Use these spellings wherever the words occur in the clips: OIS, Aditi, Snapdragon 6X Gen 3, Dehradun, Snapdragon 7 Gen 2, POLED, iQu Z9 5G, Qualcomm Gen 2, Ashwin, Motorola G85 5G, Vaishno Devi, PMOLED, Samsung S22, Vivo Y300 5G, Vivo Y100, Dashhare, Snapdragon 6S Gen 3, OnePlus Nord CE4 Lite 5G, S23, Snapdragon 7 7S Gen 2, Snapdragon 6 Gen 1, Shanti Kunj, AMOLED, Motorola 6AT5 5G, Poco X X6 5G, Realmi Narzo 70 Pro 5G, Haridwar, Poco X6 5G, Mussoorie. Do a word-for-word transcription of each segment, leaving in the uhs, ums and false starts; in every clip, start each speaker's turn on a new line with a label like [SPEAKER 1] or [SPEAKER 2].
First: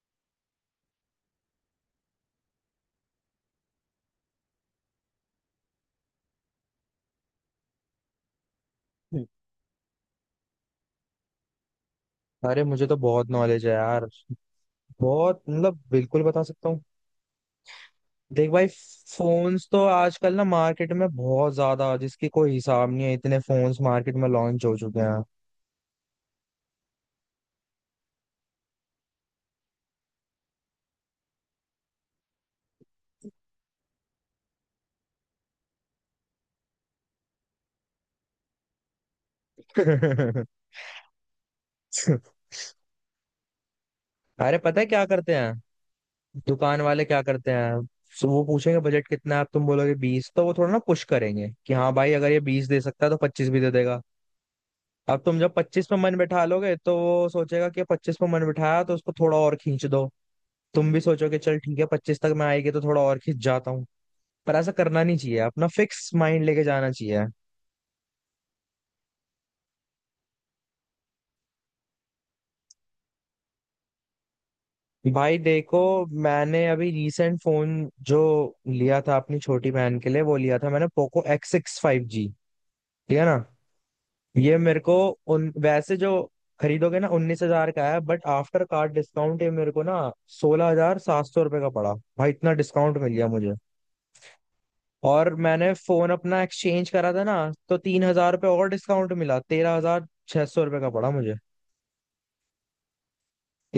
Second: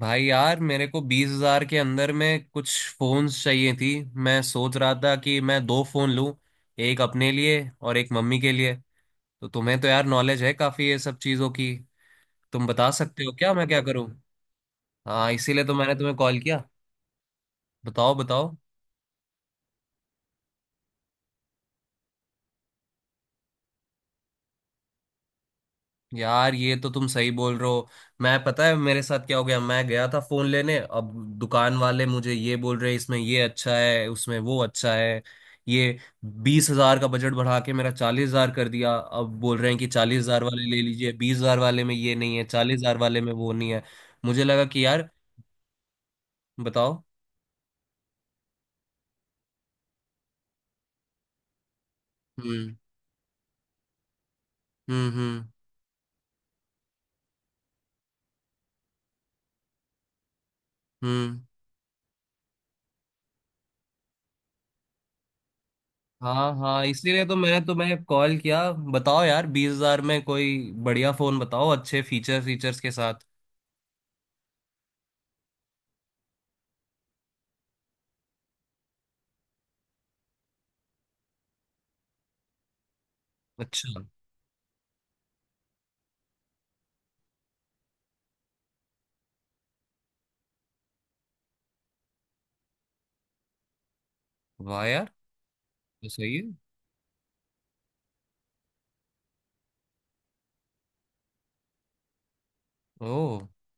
[SPEAKER 1] भाई यार मेरे को बीस हजार के अंदर में कुछ फोन्स चाहिए थी। मैं सोच रहा था कि मैं दो फोन लूं, एक अपने लिए और एक मम्मी के लिए। तो तुम्हें तो यार नॉलेज है काफी ये सब चीजों की।
[SPEAKER 2] अरे
[SPEAKER 1] तुम
[SPEAKER 2] मुझे
[SPEAKER 1] बता
[SPEAKER 2] तो
[SPEAKER 1] सकते
[SPEAKER 2] बहुत
[SPEAKER 1] हो क्या
[SPEAKER 2] नॉलेज
[SPEAKER 1] मैं
[SPEAKER 2] है
[SPEAKER 1] क्या
[SPEAKER 2] यार।
[SPEAKER 1] करूं। हाँ,
[SPEAKER 2] बहुत
[SPEAKER 1] इसीलिए तो
[SPEAKER 2] मतलब
[SPEAKER 1] मैंने तुम्हें
[SPEAKER 2] बिल्कुल
[SPEAKER 1] कॉल
[SPEAKER 2] बता
[SPEAKER 1] किया।
[SPEAKER 2] सकता हूँ।
[SPEAKER 1] बताओ,
[SPEAKER 2] देख
[SPEAKER 1] बताओ।
[SPEAKER 2] भाई, फोन्स तो आजकल ना मार्केट में बहुत ज्यादा, जिसकी कोई हिसाब नहीं है, इतने फोन्स मार्केट में लॉन्च हो चुके हैं।
[SPEAKER 1] यार ये तो तुम सही बोल रहे हो। मैं पता है मेरे साथ क्या हो गया, मैं गया था फोन लेने। अब दुकान वाले मुझे ये बोल रहे इसमें ये अच्छा है, उसमें वो अच्छा है। ये बीस हजार का बजट बढ़ा के मेरा चालीस हजार कर दिया। अब बोल रहे हैं कि चालीस हजार वाले ले लीजिए, बीस हजार वाले में ये नहीं है, चालीस हजार वाले में वो नहीं है। मुझे
[SPEAKER 2] अरे
[SPEAKER 1] लगा
[SPEAKER 2] पता
[SPEAKER 1] कि
[SPEAKER 2] है क्या
[SPEAKER 1] यार।
[SPEAKER 2] करते हैं दुकान
[SPEAKER 1] बताओ।
[SPEAKER 2] वाले, क्या करते हैं। सो वो पूछेंगे बजट कितना है। अब तुम बोलोगे बीस, तो वो थोड़ा ना पुश करेंगे कि हाँ भाई, अगर ये बीस
[SPEAKER 1] हम्म।
[SPEAKER 2] दे सकता है तो पच्चीस भी दे देगा।
[SPEAKER 1] हम्म।
[SPEAKER 2] अब तुम
[SPEAKER 1] हम्म।
[SPEAKER 2] जब पच्चीस पे मन बैठा लोगे, तो वो सोचेगा कि पच्चीस पे मन बिठाया तो उसको थोड़ा और खींच दो। तुम भी सोचो कि
[SPEAKER 1] हम्म।
[SPEAKER 2] चल ठीक है पच्चीस तक मैं आएगी तो थोड़ा और खिंच जाता हूँ। पर ऐसा करना नहीं चाहिए, अपना फिक्स माइंड
[SPEAKER 1] हाँ
[SPEAKER 2] लेके
[SPEAKER 1] हाँ,
[SPEAKER 2] जाना चाहिए।
[SPEAKER 1] इसीलिए तो मैं तुम्हें कॉल किया। बताओ यार, बीस हजार में कोई बढ़िया फोन बताओ अच्छे फीचर फीचर्स के साथ।
[SPEAKER 2] भाई देखो, मैंने अभी रिसेंट फोन जो लिया था अपनी छोटी बहन के लिए, वो लिया था मैंने Poco X six five G. ठीक है ना।
[SPEAKER 1] अच्छा।
[SPEAKER 2] ये मेरे को उन वैसे जो खरीदोगे ना उन्नीस हजार का है, बट आफ्टर कार्ड डिस्काउंट ये मेरे को ना सोलह हजार सात सौ रुपए का पड़ा। भाई इतना डिस्काउंट मिल गया मुझे।
[SPEAKER 1] वाह यार।
[SPEAKER 2] और मैंने
[SPEAKER 1] तो
[SPEAKER 2] फोन
[SPEAKER 1] सही
[SPEAKER 2] अपना
[SPEAKER 1] है।
[SPEAKER 2] एक्सचेंज करा था ना, तो तीन हजार रुपये और डिस्काउंट मिला, तेरह हजार छह सौ रुपये का पड़ा मुझे।
[SPEAKER 1] ओ।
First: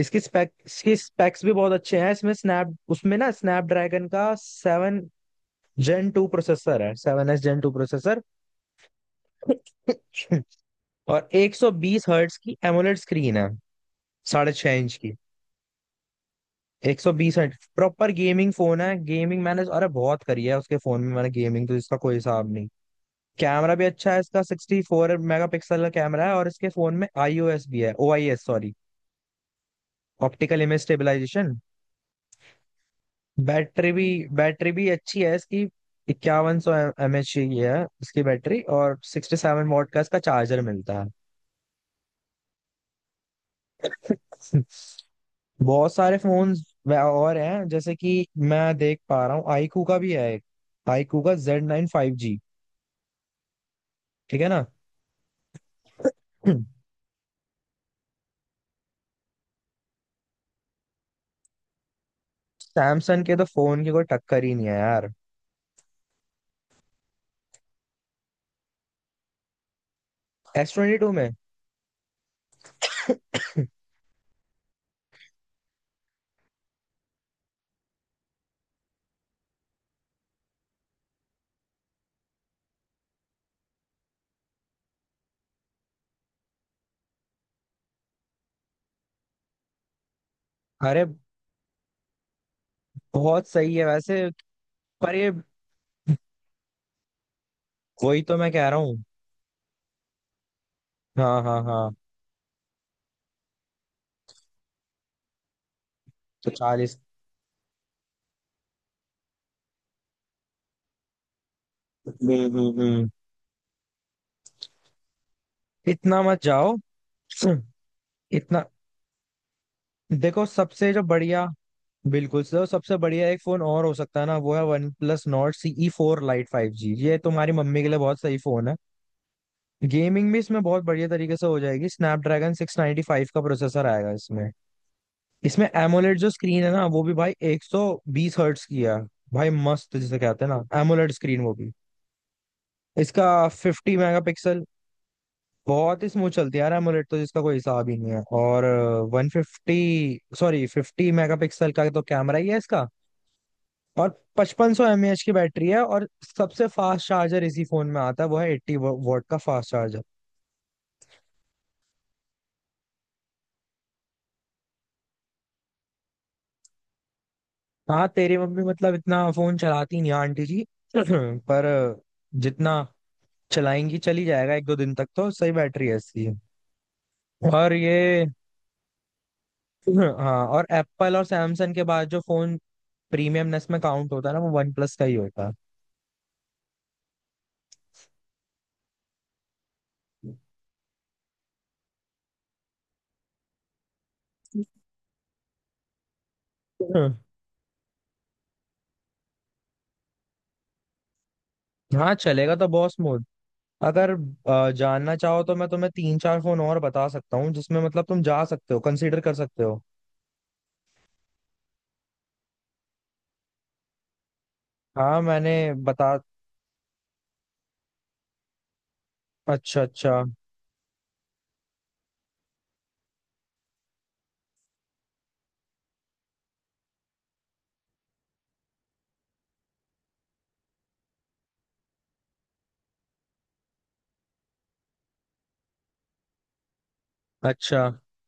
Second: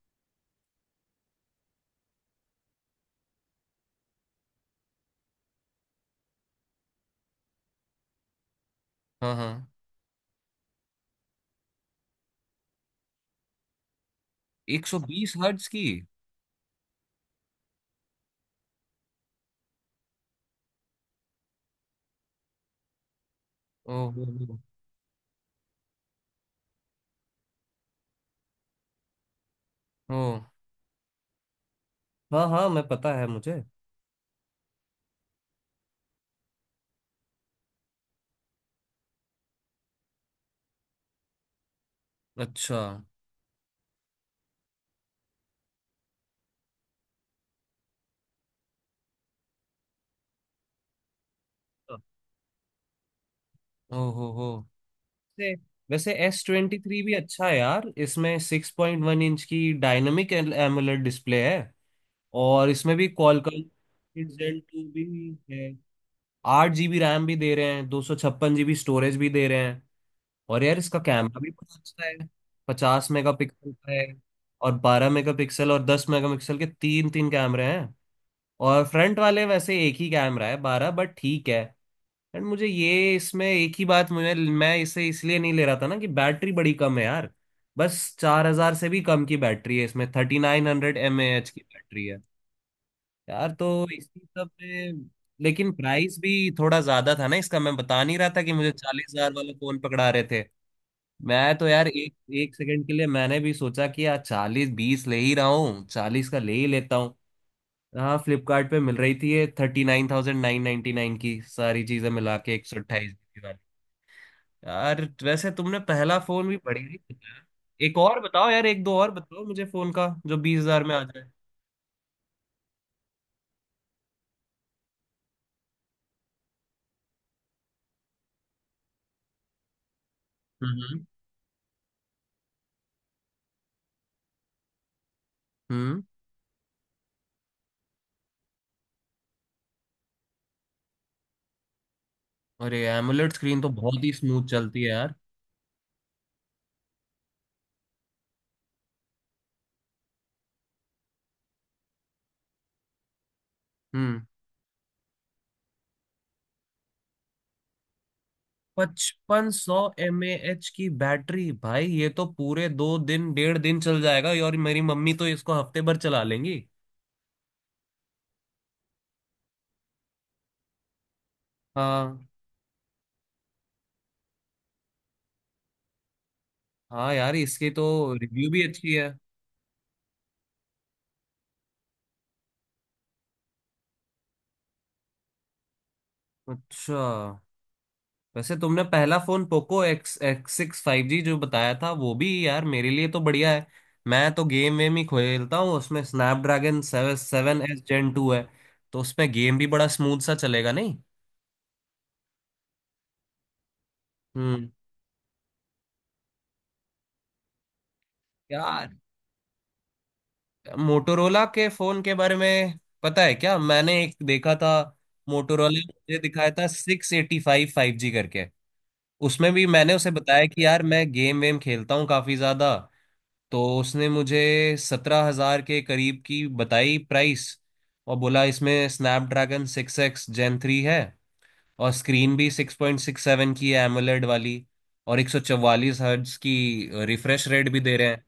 [SPEAKER 2] इसकी स्पेक इसकी स्पेक्स भी बहुत अच्छे हैं। इसमें स्नैप उसमें ना स्नैपड्रैगन का सेवन जेन टू प्रोसेसर है, seven S gen two processor.
[SPEAKER 1] हाँ हाँ।
[SPEAKER 2] और एक सौ बीस हर्ट्स की एमोलेड स्क्रीन है, साढ़े छह
[SPEAKER 1] एक
[SPEAKER 2] इंच
[SPEAKER 1] सौ
[SPEAKER 2] की।
[SPEAKER 1] बीस हर्ट्ज की।
[SPEAKER 2] एक सौ बीस हर्ट, प्रॉपर गेमिंग फोन है। गेमिंग मैंने अरे बहुत करी है उसके फोन में, मैंने गेमिंग तो इसका कोई हिसाब नहीं। कैमरा भी
[SPEAKER 1] ओ
[SPEAKER 2] अच्छा है
[SPEAKER 1] हो
[SPEAKER 2] इसका,
[SPEAKER 1] हो,
[SPEAKER 2] सिक्सटी फोर मेगा पिक्सल का कैमरा है। और इसके फोन में आई ओ एस भी है, ओ आई एस सॉरी,
[SPEAKER 1] हो।
[SPEAKER 2] Optical image stabilisation.
[SPEAKER 1] हाँ हाँ, मैं पता है मुझे।
[SPEAKER 2] बैटरी भी बैटरी भी अच्छी है इसकी। इक्यावन सौ एम एच की है इसकी बैटरी, और सिक्सटी सेवन वॉट का इसका चार्जर मिलता
[SPEAKER 1] अच्छा।
[SPEAKER 2] है। बहुत सारे फोन और हैं जैसे कि मैं देख पा रहा हूँ। आईकू का भी है एक, आईकू का जेड नाइन फाइव जी।
[SPEAKER 1] ओ हो
[SPEAKER 2] ठीक
[SPEAKER 1] हो।
[SPEAKER 2] है ना।
[SPEAKER 1] वैसे वैसे एस ट्वेंटी थ्री भी अच्छा है यार। इसमें सिक्स पॉइंट वन इंच की डायनामिक एमुलेट डिस्प्ले है, और इसमें भी
[SPEAKER 2] सैमसंग के तो
[SPEAKER 1] Qualcomm
[SPEAKER 2] फोन की कोई टक्कर ही
[SPEAKER 1] Gen
[SPEAKER 2] नहीं है
[SPEAKER 1] टू भी
[SPEAKER 2] यार।
[SPEAKER 1] है। आठ जीबी रैम भी दे रहे हैं, दो सौ छप्पन जीबी स्टोरेज भी दे रहे हैं। और
[SPEAKER 2] एस
[SPEAKER 1] यार
[SPEAKER 2] ट्वेंटी
[SPEAKER 1] इसका
[SPEAKER 2] टू में
[SPEAKER 1] कैमरा भी बहुत अच्छा है। पचास मेगापिक्सल का है, और बारह मेगापिक्सल और दस मेगापिक्सल के तीन तीन कैमरे हैं। और फ्रंट वाले वैसे एक ही कैमरा है बारह, बट ठीक है। एंड मुझे ये इसमें एक ही बात, मुझे मैं इसे इसलिए नहीं ले रहा था ना कि बैटरी बड़ी कम है यार। बस चार हजार से भी कम की बैटरी है, इसमें थर्टी नाइन हंड्रेड
[SPEAKER 2] अरे
[SPEAKER 1] एम ए एच की बैटरी है।
[SPEAKER 2] बहुत
[SPEAKER 1] यार तो
[SPEAKER 2] सही है वैसे।
[SPEAKER 1] इसी सब में,
[SPEAKER 2] पर ये,
[SPEAKER 1] लेकिन प्राइस भी थोड़ा ज्यादा था ना इसका, मैं बता नहीं
[SPEAKER 2] वही
[SPEAKER 1] रहा
[SPEAKER 2] तो
[SPEAKER 1] था
[SPEAKER 2] मैं
[SPEAKER 1] कि
[SPEAKER 2] कह
[SPEAKER 1] मुझे
[SPEAKER 2] रहा हूँ।
[SPEAKER 1] चालीस हजार वाला फोन पकड़ा रहे थे।
[SPEAKER 2] हाँ
[SPEAKER 1] मैं
[SPEAKER 2] हाँ
[SPEAKER 1] तो यार
[SPEAKER 2] हाँ।
[SPEAKER 1] एक एक सेकंड के लिए मैंने भी सोचा कि यार चालीस, बीस ले ही रहा हूँ, चालीस का
[SPEAKER 2] तो
[SPEAKER 1] ले ही लेता
[SPEAKER 2] चालीस।
[SPEAKER 1] हूँ। हाँ, फ्लिपकार्ट पे मिल रही थी, ये thirty nine thousand nine ninety nine की सारी चीजें
[SPEAKER 2] हम्म
[SPEAKER 1] मिला के, एक
[SPEAKER 2] हम्म
[SPEAKER 1] सौ
[SPEAKER 2] हम्म।
[SPEAKER 1] अट्ठाईस जीबी वाली। यार वैसे तुमने पहला
[SPEAKER 2] इतना मत
[SPEAKER 1] फोन भी
[SPEAKER 2] जाओ।
[SPEAKER 1] बढ़िया ही बताया।
[SPEAKER 2] हम्म।
[SPEAKER 1] एक और बताओ
[SPEAKER 2] इतना,
[SPEAKER 1] यार, एक दो और बताओ मुझे फोन का जो
[SPEAKER 2] देखो
[SPEAKER 1] बीस हजार
[SPEAKER 2] सबसे
[SPEAKER 1] में
[SPEAKER 2] जो
[SPEAKER 1] आ जाए।
[SPEAKER 2] बढ़िया, बिल्कुल सर, सबसे बढ़िया एक फोन और हो सकता है ना, वो है OnePlus Nord CE four lite five G. ये तुम्हारी मम्मी के लिए बहुत सही फोन है। गेमिंग भी इसमें बहुत
[SPEAKER 1] हम्म।
[SPEAKER 2] बढ़िया तरीके से हो जाएगी। स्नैपड्रैगन सिक्स नाइन्टी फाइव का प्रोसेसर आएगा इसमें। इसमें
[SPEAKER 1] हम्म।
[SPEAKER 2] एमोलेड जो स्क्रीन है ना, वो भी भाई एक सौ बीस हर्ट्स की है। भाई मस्त, जिसे कहते हैं ना एमोलेड स्क्रीन, वो भी।
[SPEAKER 1] अरे
[SPEAKER 2] इसका
[SPEAKER 1] एमुलेट स्क्रीन तो
[SPEAKER 2] फिफ्टी
[SPEAKER 1] बहुत ही स्मूथ
[SPEAKER 2] मेगापिक्सल
[SPEAKER 1] चलती है यार।
[SPEAKER 2] बहुत ही स्मूथ चलती है यार AMOLED तो, जिसका कोई हिसाब ही नहीं है। और one fifty sorry, fifty megapixel का तो कैमरा ही है इसका। और
[SPEAKER 1] हम्म।
[SPEAKER 2] पचपन सौ एम ए एच की बैटरी है। और सबसे फास्ट चार्जर इसी फोन में आता है, वो है एट्टी वॉट का
[SPEAKER 1] पचपन
[SPEAKER 2] फास्ट
[SPEAKER 1] सौ
[SPEAKER 2] चार्जर।
[SPEAKER 1] एम ए एच की बैटरी भाई, ये तो पूरे दो दिन, डेढ़ दिन चल जाएगा, और मेरी मम्मी तो इसको हफ्ते भर चला लेंगी।
[SPEAKER 2] हाँ, तेरी मम्मी मतलब इतना फोन चलाती नहीं है आंटी जी। पर uh,
[SPEAKER 1] हाँ
[SPEAKER 2] जितना चलाएंगी चली जाएगा, एक दो दिन तक तो सही बैटरी है इसकी।
[SPEAKER 1] हाँ। यार इसकी
[SPEAKER 2] और
[SPEAKER 1] तो
[SPEAKER 2] ये
[SPEAKER 1] रिव्यू भी अच्छी है।
[SPEAKER 2] हाँ, और एप्पल और सैमसंग के बाद जो फोन प्रीमियमनेस में काउंट होता है ना, वो वन प्लस का ही होता
[SPEAKER 1] अच्छा। वैसे तुमने पहला phone Poco X X six five G जो बताया था, वो भी यार मेरे लिए तो बढ़िया है। मैं तो गेम वेम ही खेलता हूँ, उसमें स्नैपड्रैगन
[SPEAKER 2] है।
[SPEAKER 1] Seven seven S gen two है। तो उसमें गेम भी बड़ा स्मूथ सा चलेगा नहीं।
[SPEAKER 2] हाँ, चलेगा तो बॉस मोड। अगर
[SPEAKER 1] हम्म।
[SPEAKER 2] अ, जानना चाहो तो मैं तुम्हें तीन चार फोन और बता सकता हूँ, जिसमें मतलब तुम जा सकते हो,
[SPEAKER 1] यार
[SPEAKER 2] कंसीडर कर सकते हो।
[SPEAKER 1] मोटोरोला के फोन के बारे में पता है क्या मैंने एक देखा था।
[SPEAKER 2] हाँ मैंने
[SPEAKER 1] मोटोरोला
[SPEAKER 2] बता
[SPEAKER 1] मुझे दिखाया था six eighty five five G करके। उसमें भी
[SPEAKER 2] अच्छा
[SPEAKER 1] मैंने उसे
[SPEAKER 2] अच्छा
[SPEAKER 1] बताया कि यार मैं गेम वेम खेलता हूँ काफी ज्यादा। तो उसने मुझे सत्रह हजार के करीब की बताई प्राइस। और बोला इसमें Snapdragon six X gen three है। और स्क्रीन भी सिक्स पॉइंट सिक्स सेवन की एमोलेड वाली, और एक सौ चौवालीस हर्ट्ज की रिफ्रेश रेट भी
[SPEAKER 2] अच्छा।
[SPEAKER 1] दे रहे हैं।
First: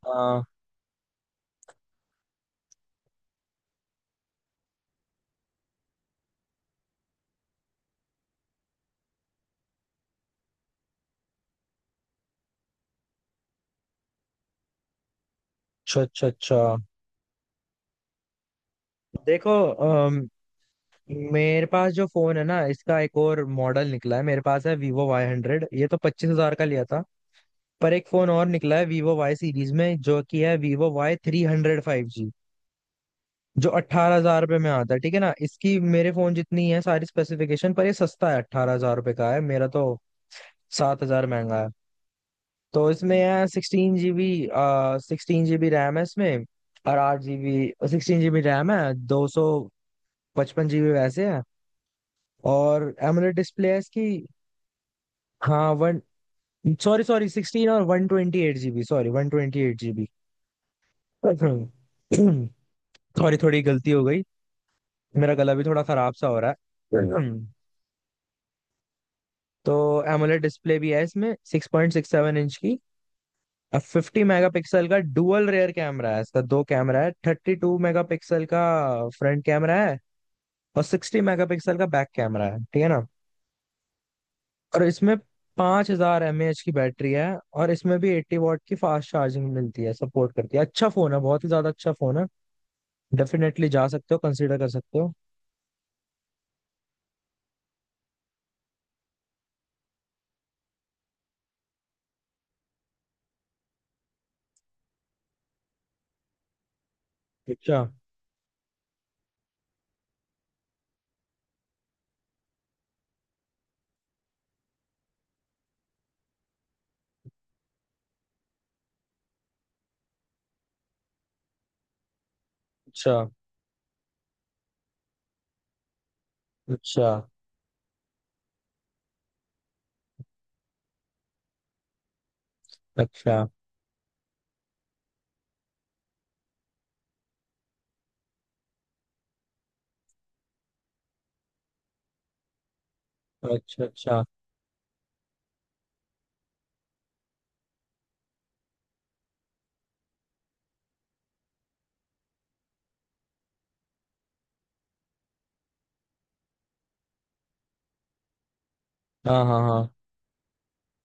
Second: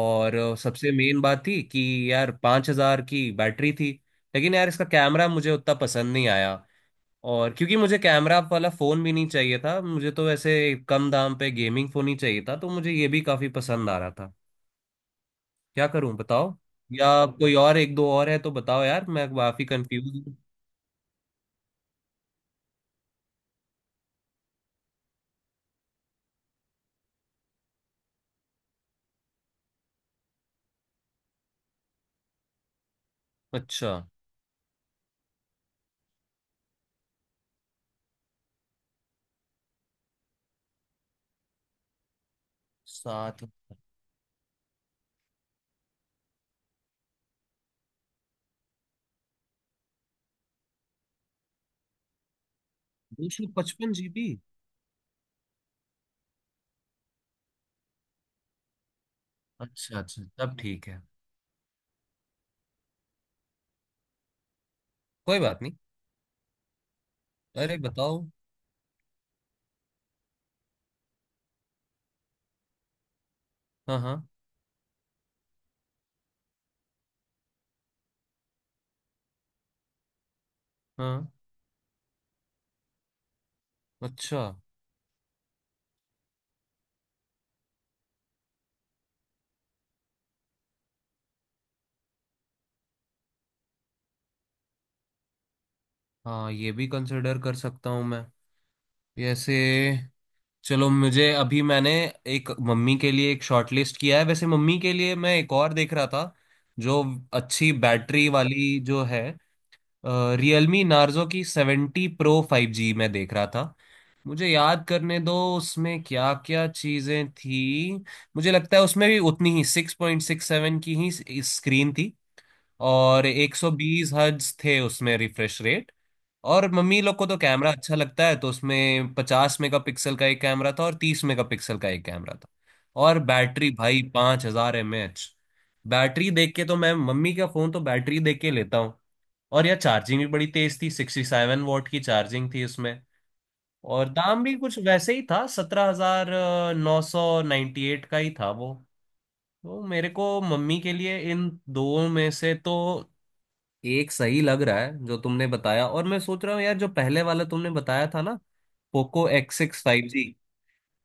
[SPEAKER 1] और
[SPEAKER 2] हाँ,
[SPEAKER 1] अ, सबसे मेन बात थी कि यार पाँच हजार की बैटरी थी। लेकिन यार इसका कैमरा मुझे उतना पसंद नहीं आया, और क्योंकि मुझे कैमरा वाला फ़ोन भी नहीं चाहिए था, मुझे तो ऐसे कम दाम पे गेमिंग फ़ोन ही चाहिए था, तो मुझे ये भी काफ़ी पसंद आ रहा था। क्या
[SPEAKER 2] अच्छा
[SPEAKER 1] करूं
[SPEAKER 2] अच्छा
[SPEAKER 1] बताओ।
[SPEAKER 2] अच्छा।
[SPEAKER 1] या कोई और एक दो और है तो बताओ यार, मैं
[SPEAKER 2] देखो
[SPEAKER 1] काफ़ी कंफ्यूज
[SPEAKER 2] अम,
[SPEAKER 1] हूँ।
[SPEAKER 2] मेरे पास जो फोन है ना, इसका एक और मॉडल निकला है। मेरे पास है वीवो वाई हंड्रेड, ये तो पच्चीस हजार का लिया था। पर एक फोन और निकला है वीवो वाई सीरीज में, जो कि है Vivo Y three hundred five G. जो
[SPEAKER 1] अच्छा।
[SPEAKER 2] अट्ठारह हजार रुपये में आता है, ठीक है ना। इसकी मेरे फोन जितनी है सारी स्पेसिफिकेशन, पर ये सस्ता है, अट्ठारह हजार रुपये का है, मेरा तो सात हजार महंगा है। तो इसमें
[SPEAKER 1] सात।
[SPEAKER 2] है sixteen GB, sixteen GB RAM है इसमें। और आठ जीबी, सिक्सटीन जीबी रैम है, दो सौ पचपन जीबी वैसे है। और
[SPEAKER 1] दो
[SPEAKER 2] एमोलेड
[SPEAKER 1] सौ
[SPEAKER 2] डिस्प्ले है
[SPEAKER 1] पचपन
[SPEAKER 2] इसकी।
[SPEAKER 1] जीबी
[SPEAKER 2] हाँ वन सॉरी, सॉरी सिक्सटीन, और one twenty eight GB, sorry one twenty eight
[SPEAKER 1] अच्छा
[SPEAKER 2] जीबी
[SPEAKER 1] अच्छा, तब ठीक है।
[SPEAKER 2] सॉरी। थोड़ी गलती हो गई, मेरा
[SPEAKER 1] कोई
[SPEAKER 2] गला
[SPEAKER 1] बात
[SPEAKER 2] भी
[SPEAKER 1] नहीं।
[SPEAKER 2] थोड़ा खराब सा हो रहा है।
[SPEAKER 1] अरे बताओ।
[SPEAKER 2] तो एमोलेड डिस्प्ले भी है इसमें, six point six seven inch की। अब
[SPEAKER 1] हाँ
[SPEAKER 2] फिफ्टी
[SPEAKER 1] हाँ
[SPEAKER 2] मेगापिक्सल का डुअल रेयर कैमरा है इसका, दो कैमरा है, थर्टी टू मेगापिक्सल का फ्रंट कैमरा है, और सिक्सटी
[SPEAKER 1] हाँ।
[SPEAKER 2] मेगापिक्सल का बैक कैमरा है। ठीक है ना।
[SPEAKER 1] अच्छा।
[SPEAKER 2] और इसमें पाँच हजार एम ए एच की बैटरी है। और इसमें भी एट्टी वॉट की फास्ट चार्जिंग मिलती है, सपोर्ट करती है। अच्छा फोन है, बहुत ही ज्यादा अच्छा फोन है, डेफिनेटली जा सकते हो, कंसिडर कर सकते हो।
[SPEAKER 1] हाँ, ये भी कंसिडर कर सकता हूँ मैं। जैसे, चलो मुझे अभी, मैंने एक मम्मी के लिए एक शॉर्ट लिस्ट किया है। वैसे मम्मी के लिए मैं एक और देख रहा था जो अच्छी
[SPEAKER 2] अच्छा
[SPEAKER 1] बैटरी वाली जो है, रियलमी नार्जो की सेवेंटी प्रो फाइव जी मैं देख रहा था। मुझे याद करने दो उसमें क्या क्या चीजें थी। मुझे लगता है उसमें भी उतनी ही सिक्स पॉइंट सिक्स सेवन की ही स्क्रीन थी।
[SPEAKER 2] अच्छा
[SPEAKER 1] और एक सौ बीस हर्ट्ज थे उसमें रिफ्रेश रेट। और मम्मी
[SPEAKER 2] अच्छा।
[SPEAKER 1] लोग को तो कैमरा अच्छा लगता है, तो उसमें पचास मेगापिक्सल का एक कैमरा था और तीस मेगापिक्सल का एक कैमरा था। और
[SPEAKER 2] अच्छा
[SPEAKER 1] बैटरी भाई पांच हजार एम एच। बैटरी देख के तो, मैं मम्मी का फोन तो बैटरी देख के लेता हूँ। और यह चार्जिंग भी बड़ी तेज थी, सिक्सटी सेवन वॉट की चार्जिंग थी उसमें।
[SPEAKER 2] अच्छा
[SPEAKER 1] और
[SPEAKER 2] अच्छा।
[SPEAKER 1] दाम भी कुछ वैसे ही था, सत्रह हजार नौ सौ नाइन्टी एट का ही था वो। तो मेरे को मम्मी के लिए इन दो में से तो एक सही लग रहा है जो तुमने बताया। और मैं सोच रहा हूँ यार जो पहले वाला तुमने बताया था ना, पोको
[SPEAKER 2] हाँ
[SPEAKER 1] एक्स
[SPEAKER 2] हाँ
[SPEAKER 1] सिक्स
[SPEAKER 2] हाँ।
[SPEAKER 1] फाइव जी,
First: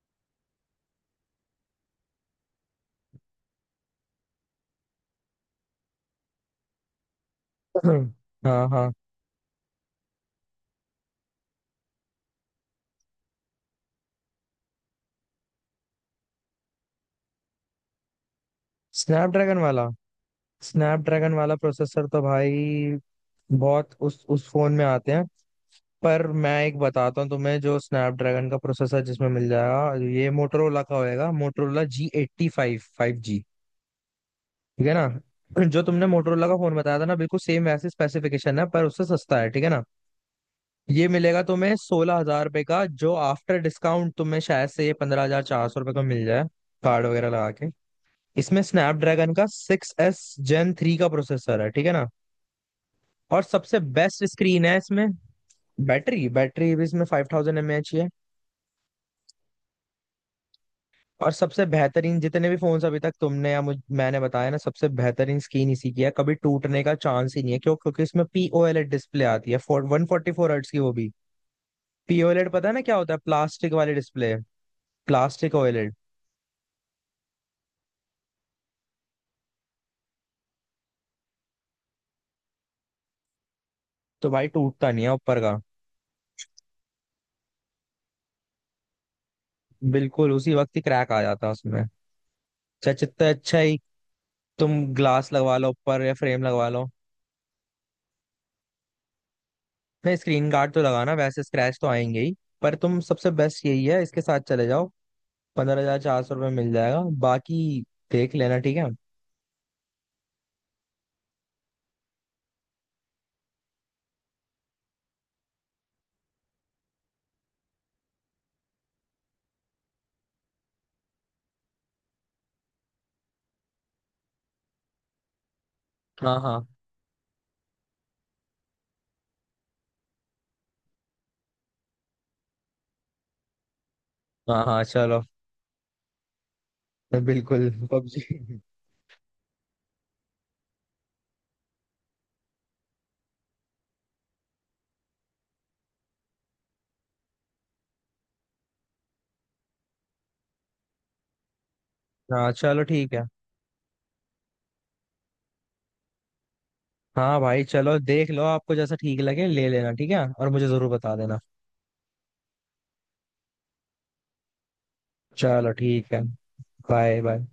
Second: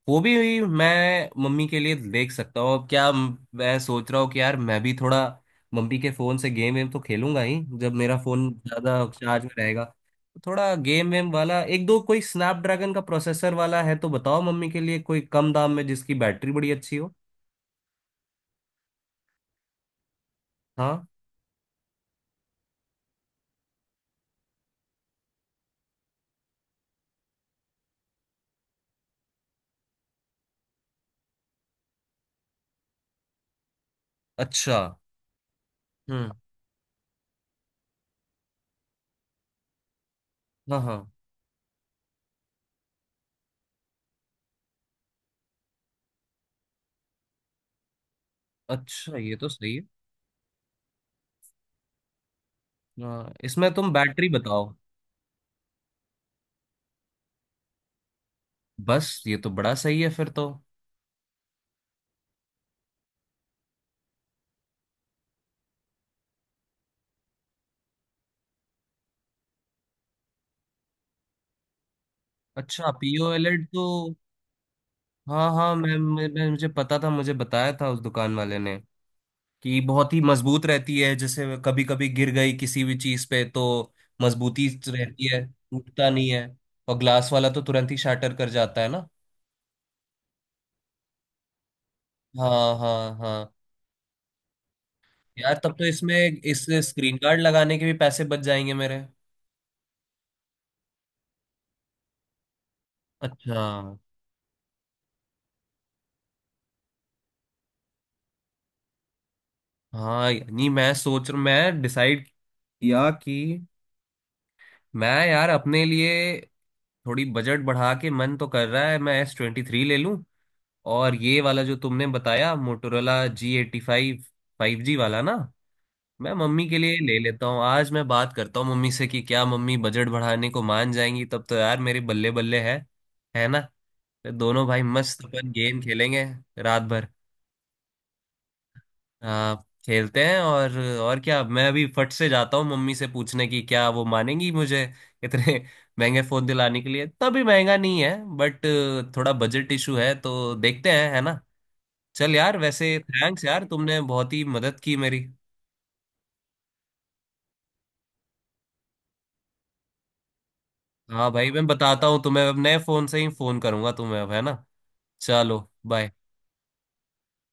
[SPEAKER 1] वो भी मैं मम्मी के लिए देख सकता हूँ। अब क्या म- मैं सोच रहा हूँ कि यार मैं भी थोड़ा मम्मी के फोन से गेम वेम तो खेलूंगा ही, जब मेरा फोन
[SPEAKER 2] हाँ हाँ।
[SPEAKER 1] ज्यादा चार्ज में रहेगा, तो थोड़ा गेम वेम वाला एक दो कोई स्नैपड्रैगन का प्रोसेसर वाला है तो बताओ, मम्मी के लिए कोई कम दाम में जिसकी बैटरी बड़ी अच्छी हो।
[SPEAKER 2] स्नैपड्रैगन वाला
[SPEAKER 1] हाँ।
[SPEAKER 2] स्नैपड्रैगन वाला प्रोसेसर तो भाई बहुत उस उस फोन में आते हैं। पर मैं एक बताता हूँ तुम्हें, जो स्नैपड्रैगन का प्रोसेसर जिसमें मिल जाएगा, ये मोटरोला का होएगा, Motorola G eighty five five G.
[SPEAKER 1] अच्छा।
[SPEAKER 2] ठीक है ना। जो तुमने
[SPEAKER 1] हम्म।
[SPEAKER 2] मोटरोला का फोन बताया था ना, बिल्कुल सेम वैसे स्पेसिफिकेशन है, पर उससे सस्ता है। ठीक है ना।
[SPEAKER 1] हाँ हाँ।
[SPEAKER 2] ये मिलेगा तुम्हें सोलह हजार रुपये का, जो आफ्टर डिस्काउंट तुम्हें शायद से ये पंद्रह हजार चार सौ रुपये का मिल जाए कार्ड वगैरह लगा के। इसमें
[SPEAKER 1] अच्छा,
[SPEAKER 2] स्नैपड्रैगन
[SPEAKER 1] ये
[SPEAKER 2] का
[SPEAKER 1] तो सही है।
[SPEAKER 2] सिक्स एस जेन थ्री का प्रोसेसर है, ठीक है ना।
[SPEAKER 1] हाँ,
[SPEAKER 2] और
[SPEAKER 1] इसमें
[SPEAKER 2] सबसे
[SPEAKER 1] तुम
[SPEAKER 2] बेस्ट
[SPEAKER 1] बैटरी
[SPEAKER 2] स्क्रीन
[SPEAKER 1] बताओ।
[SPEAKER 2] है इसमें। बैटरी बैटरी भी इसमें फाइव थाउजेंड एम एच है।
[SPEAKER 1] बस ये तो बड़ा सही है फिर तो।
[SPEAKER 2] और सबसे बेहतरीन, जितने भी फोन्स अभी तक तुमने या मुझ मैंने बताया ना, सबसे बेहतरीन स्क्रीन इसी की है। कभी टूटने का चांस ही नहीं है। क्यों? क्योंकि इसमें P O L E D display आती है, four one forty four hertz की, वो भी। पीओएलईडी पता है ना
[SPEAKER 1] अच्छा,
[SPEAKER 2] क्या होता है?
[SPEAKER 1] पीओएलएड
[SPEAKER 2] प्लास्टिक
[SPEAKER 1] तो।
[SPEAKER 2] वाली डिस्प्ले,
[SPEAKER 1] हाँ
[SPEAKER 2] प्लास्टिक
[SPEAKER 1] हाँ,
[SPEAKER 2] ओ एल ई डी।
[SPEAKER 1] मैं, मैं, मैं मुझे पता था, मुझे बताया था उस दुकान वाले ने कि बहुत ही मजबूत रहती है, जैसे कभी कभी गिर गई किसी भी चीज पे तो
[SPEAKER 2] तो भाई
[SPEAKER 1] मजबूती
[SPEAKER 2] टूटता नहीं है
[SPEAKER 1] रहती
[SPEAKER 2] ऊपर
[SPEAKER 1] है,
[SPEAKER 2] का।
[SPEAKER 1] टूटता नहीं है। और ग्लास वाला तो तुरंत ही शाटर कर जाता है ना।
[SPEAKER 2] बिल्कुल उसी वक्त ही क्रैक आ जाता है उसमें,
[SPEAKER 1] हाँ
[SPEAKER 2] चाहे
[SPEAKER 1] हाँ
[SPEAKER 2] जितना
[SPEAKER 1] हाँ।
[SPEAKER 2] अच्छा ही तुम ग्लास लगवा
[SPEAKER 1] यार
[SPEAKER 2] लो
[SPEAKER 1] तब तो
[SPEAKER 2] ऊपर, या
[SPEAKER 1] इसमें
[SPEAKER 2] फ्रेम
[SPEAKER 1] इस
[SPEAKER 2] लगवा लो।
[SPEAKER 1] स्क्रीन गार्ड लगाने के भी पैसे बच जाएंगे मेरे।
[SPEAKER 2] नहीं, स्क्रीन गार्ड तो लगाना, वैसे स्क्रैच तो आएंगे ही। पर तुम, सबसे बेस्ट
[SPEAKER 1] अच्छा।
[SPEAKER 2] यही है, इसके साथ चले जाओ। पंद्रह हजार चार सौ रुपये मिल जाएगा। बाकी देख लेना, ठीक है।
[SPEAKER 1] हाँ नहीं, मैं सोच रहा मैं डिसाइड किया कि मैं यार अपने लिए थोड़ी बजट बढ़ा के मन तो कर रहा है, मैं एस ट्वेंटी थ्री ले लूं। और ये वाला जो तुमने बताया Motorola G eighty five five G वाला ना, मैं
[SPEAKER 2] हाँ हाँ
[SPEAKER 1] मम्मी के लिए ले लेता हूँ। आज मैं बात करता हूँ मम्मी से कि क्या मम्मी बजट बढ़ाने को मान जाएंगी, तब तो यार मेरे बल्ले बल्ले है है ना। फिर
[SPEAKER 2] हाँ।
[SPEAKER 1] दोनों भाई
[SPEAKER 2] हाँ चलो,
[SPEAKER 1] मस्त अपन गेम खेलेंगे रात भर।
[SPEAKER 2] बिल्कुल पबजी।
[SPEAKER 1] हाँ, खेलते हैं और और क्या, मैं अभी फट से जाता हूँ मम्मी से पूछने की क्या वो मानेंगी मुझे इतने महंगे फोन दिलाने के लिए। इतना भी महंगा नहीं है बट थोड़ा बजट इशू है, तो देखते हैं है ना। चल
[SPEAKER 2] हाँ
[SPEAKER 1] यार,
[SPEAKER 2] चलो
[SPEAKER 1] वैसे
[SPEAKER 2] ठीक है।
[SPEAKER 1] थैंक्स यार तुमने बहुत ही मदद की मेरी।
[SPEAKER 2] हाँ भाई चलो, देख लो, आपको जैसा ठीक लगे ले लेना, ठीक है। और मुझे जरूर बता
[SPEAKER 1] हाँ
[SPEAKER 2] देना।
[SPEAKER 1] भाई मैं बताता हूँ तुम्हें, अब नए फोन से ही फोन करूंगा तुम्हें, अब है ना। चलो।
[SPEAKER 2] चलो
[SPEAKER 1] बाय।
[SPEAKER 2] ठीक है। Bye bye.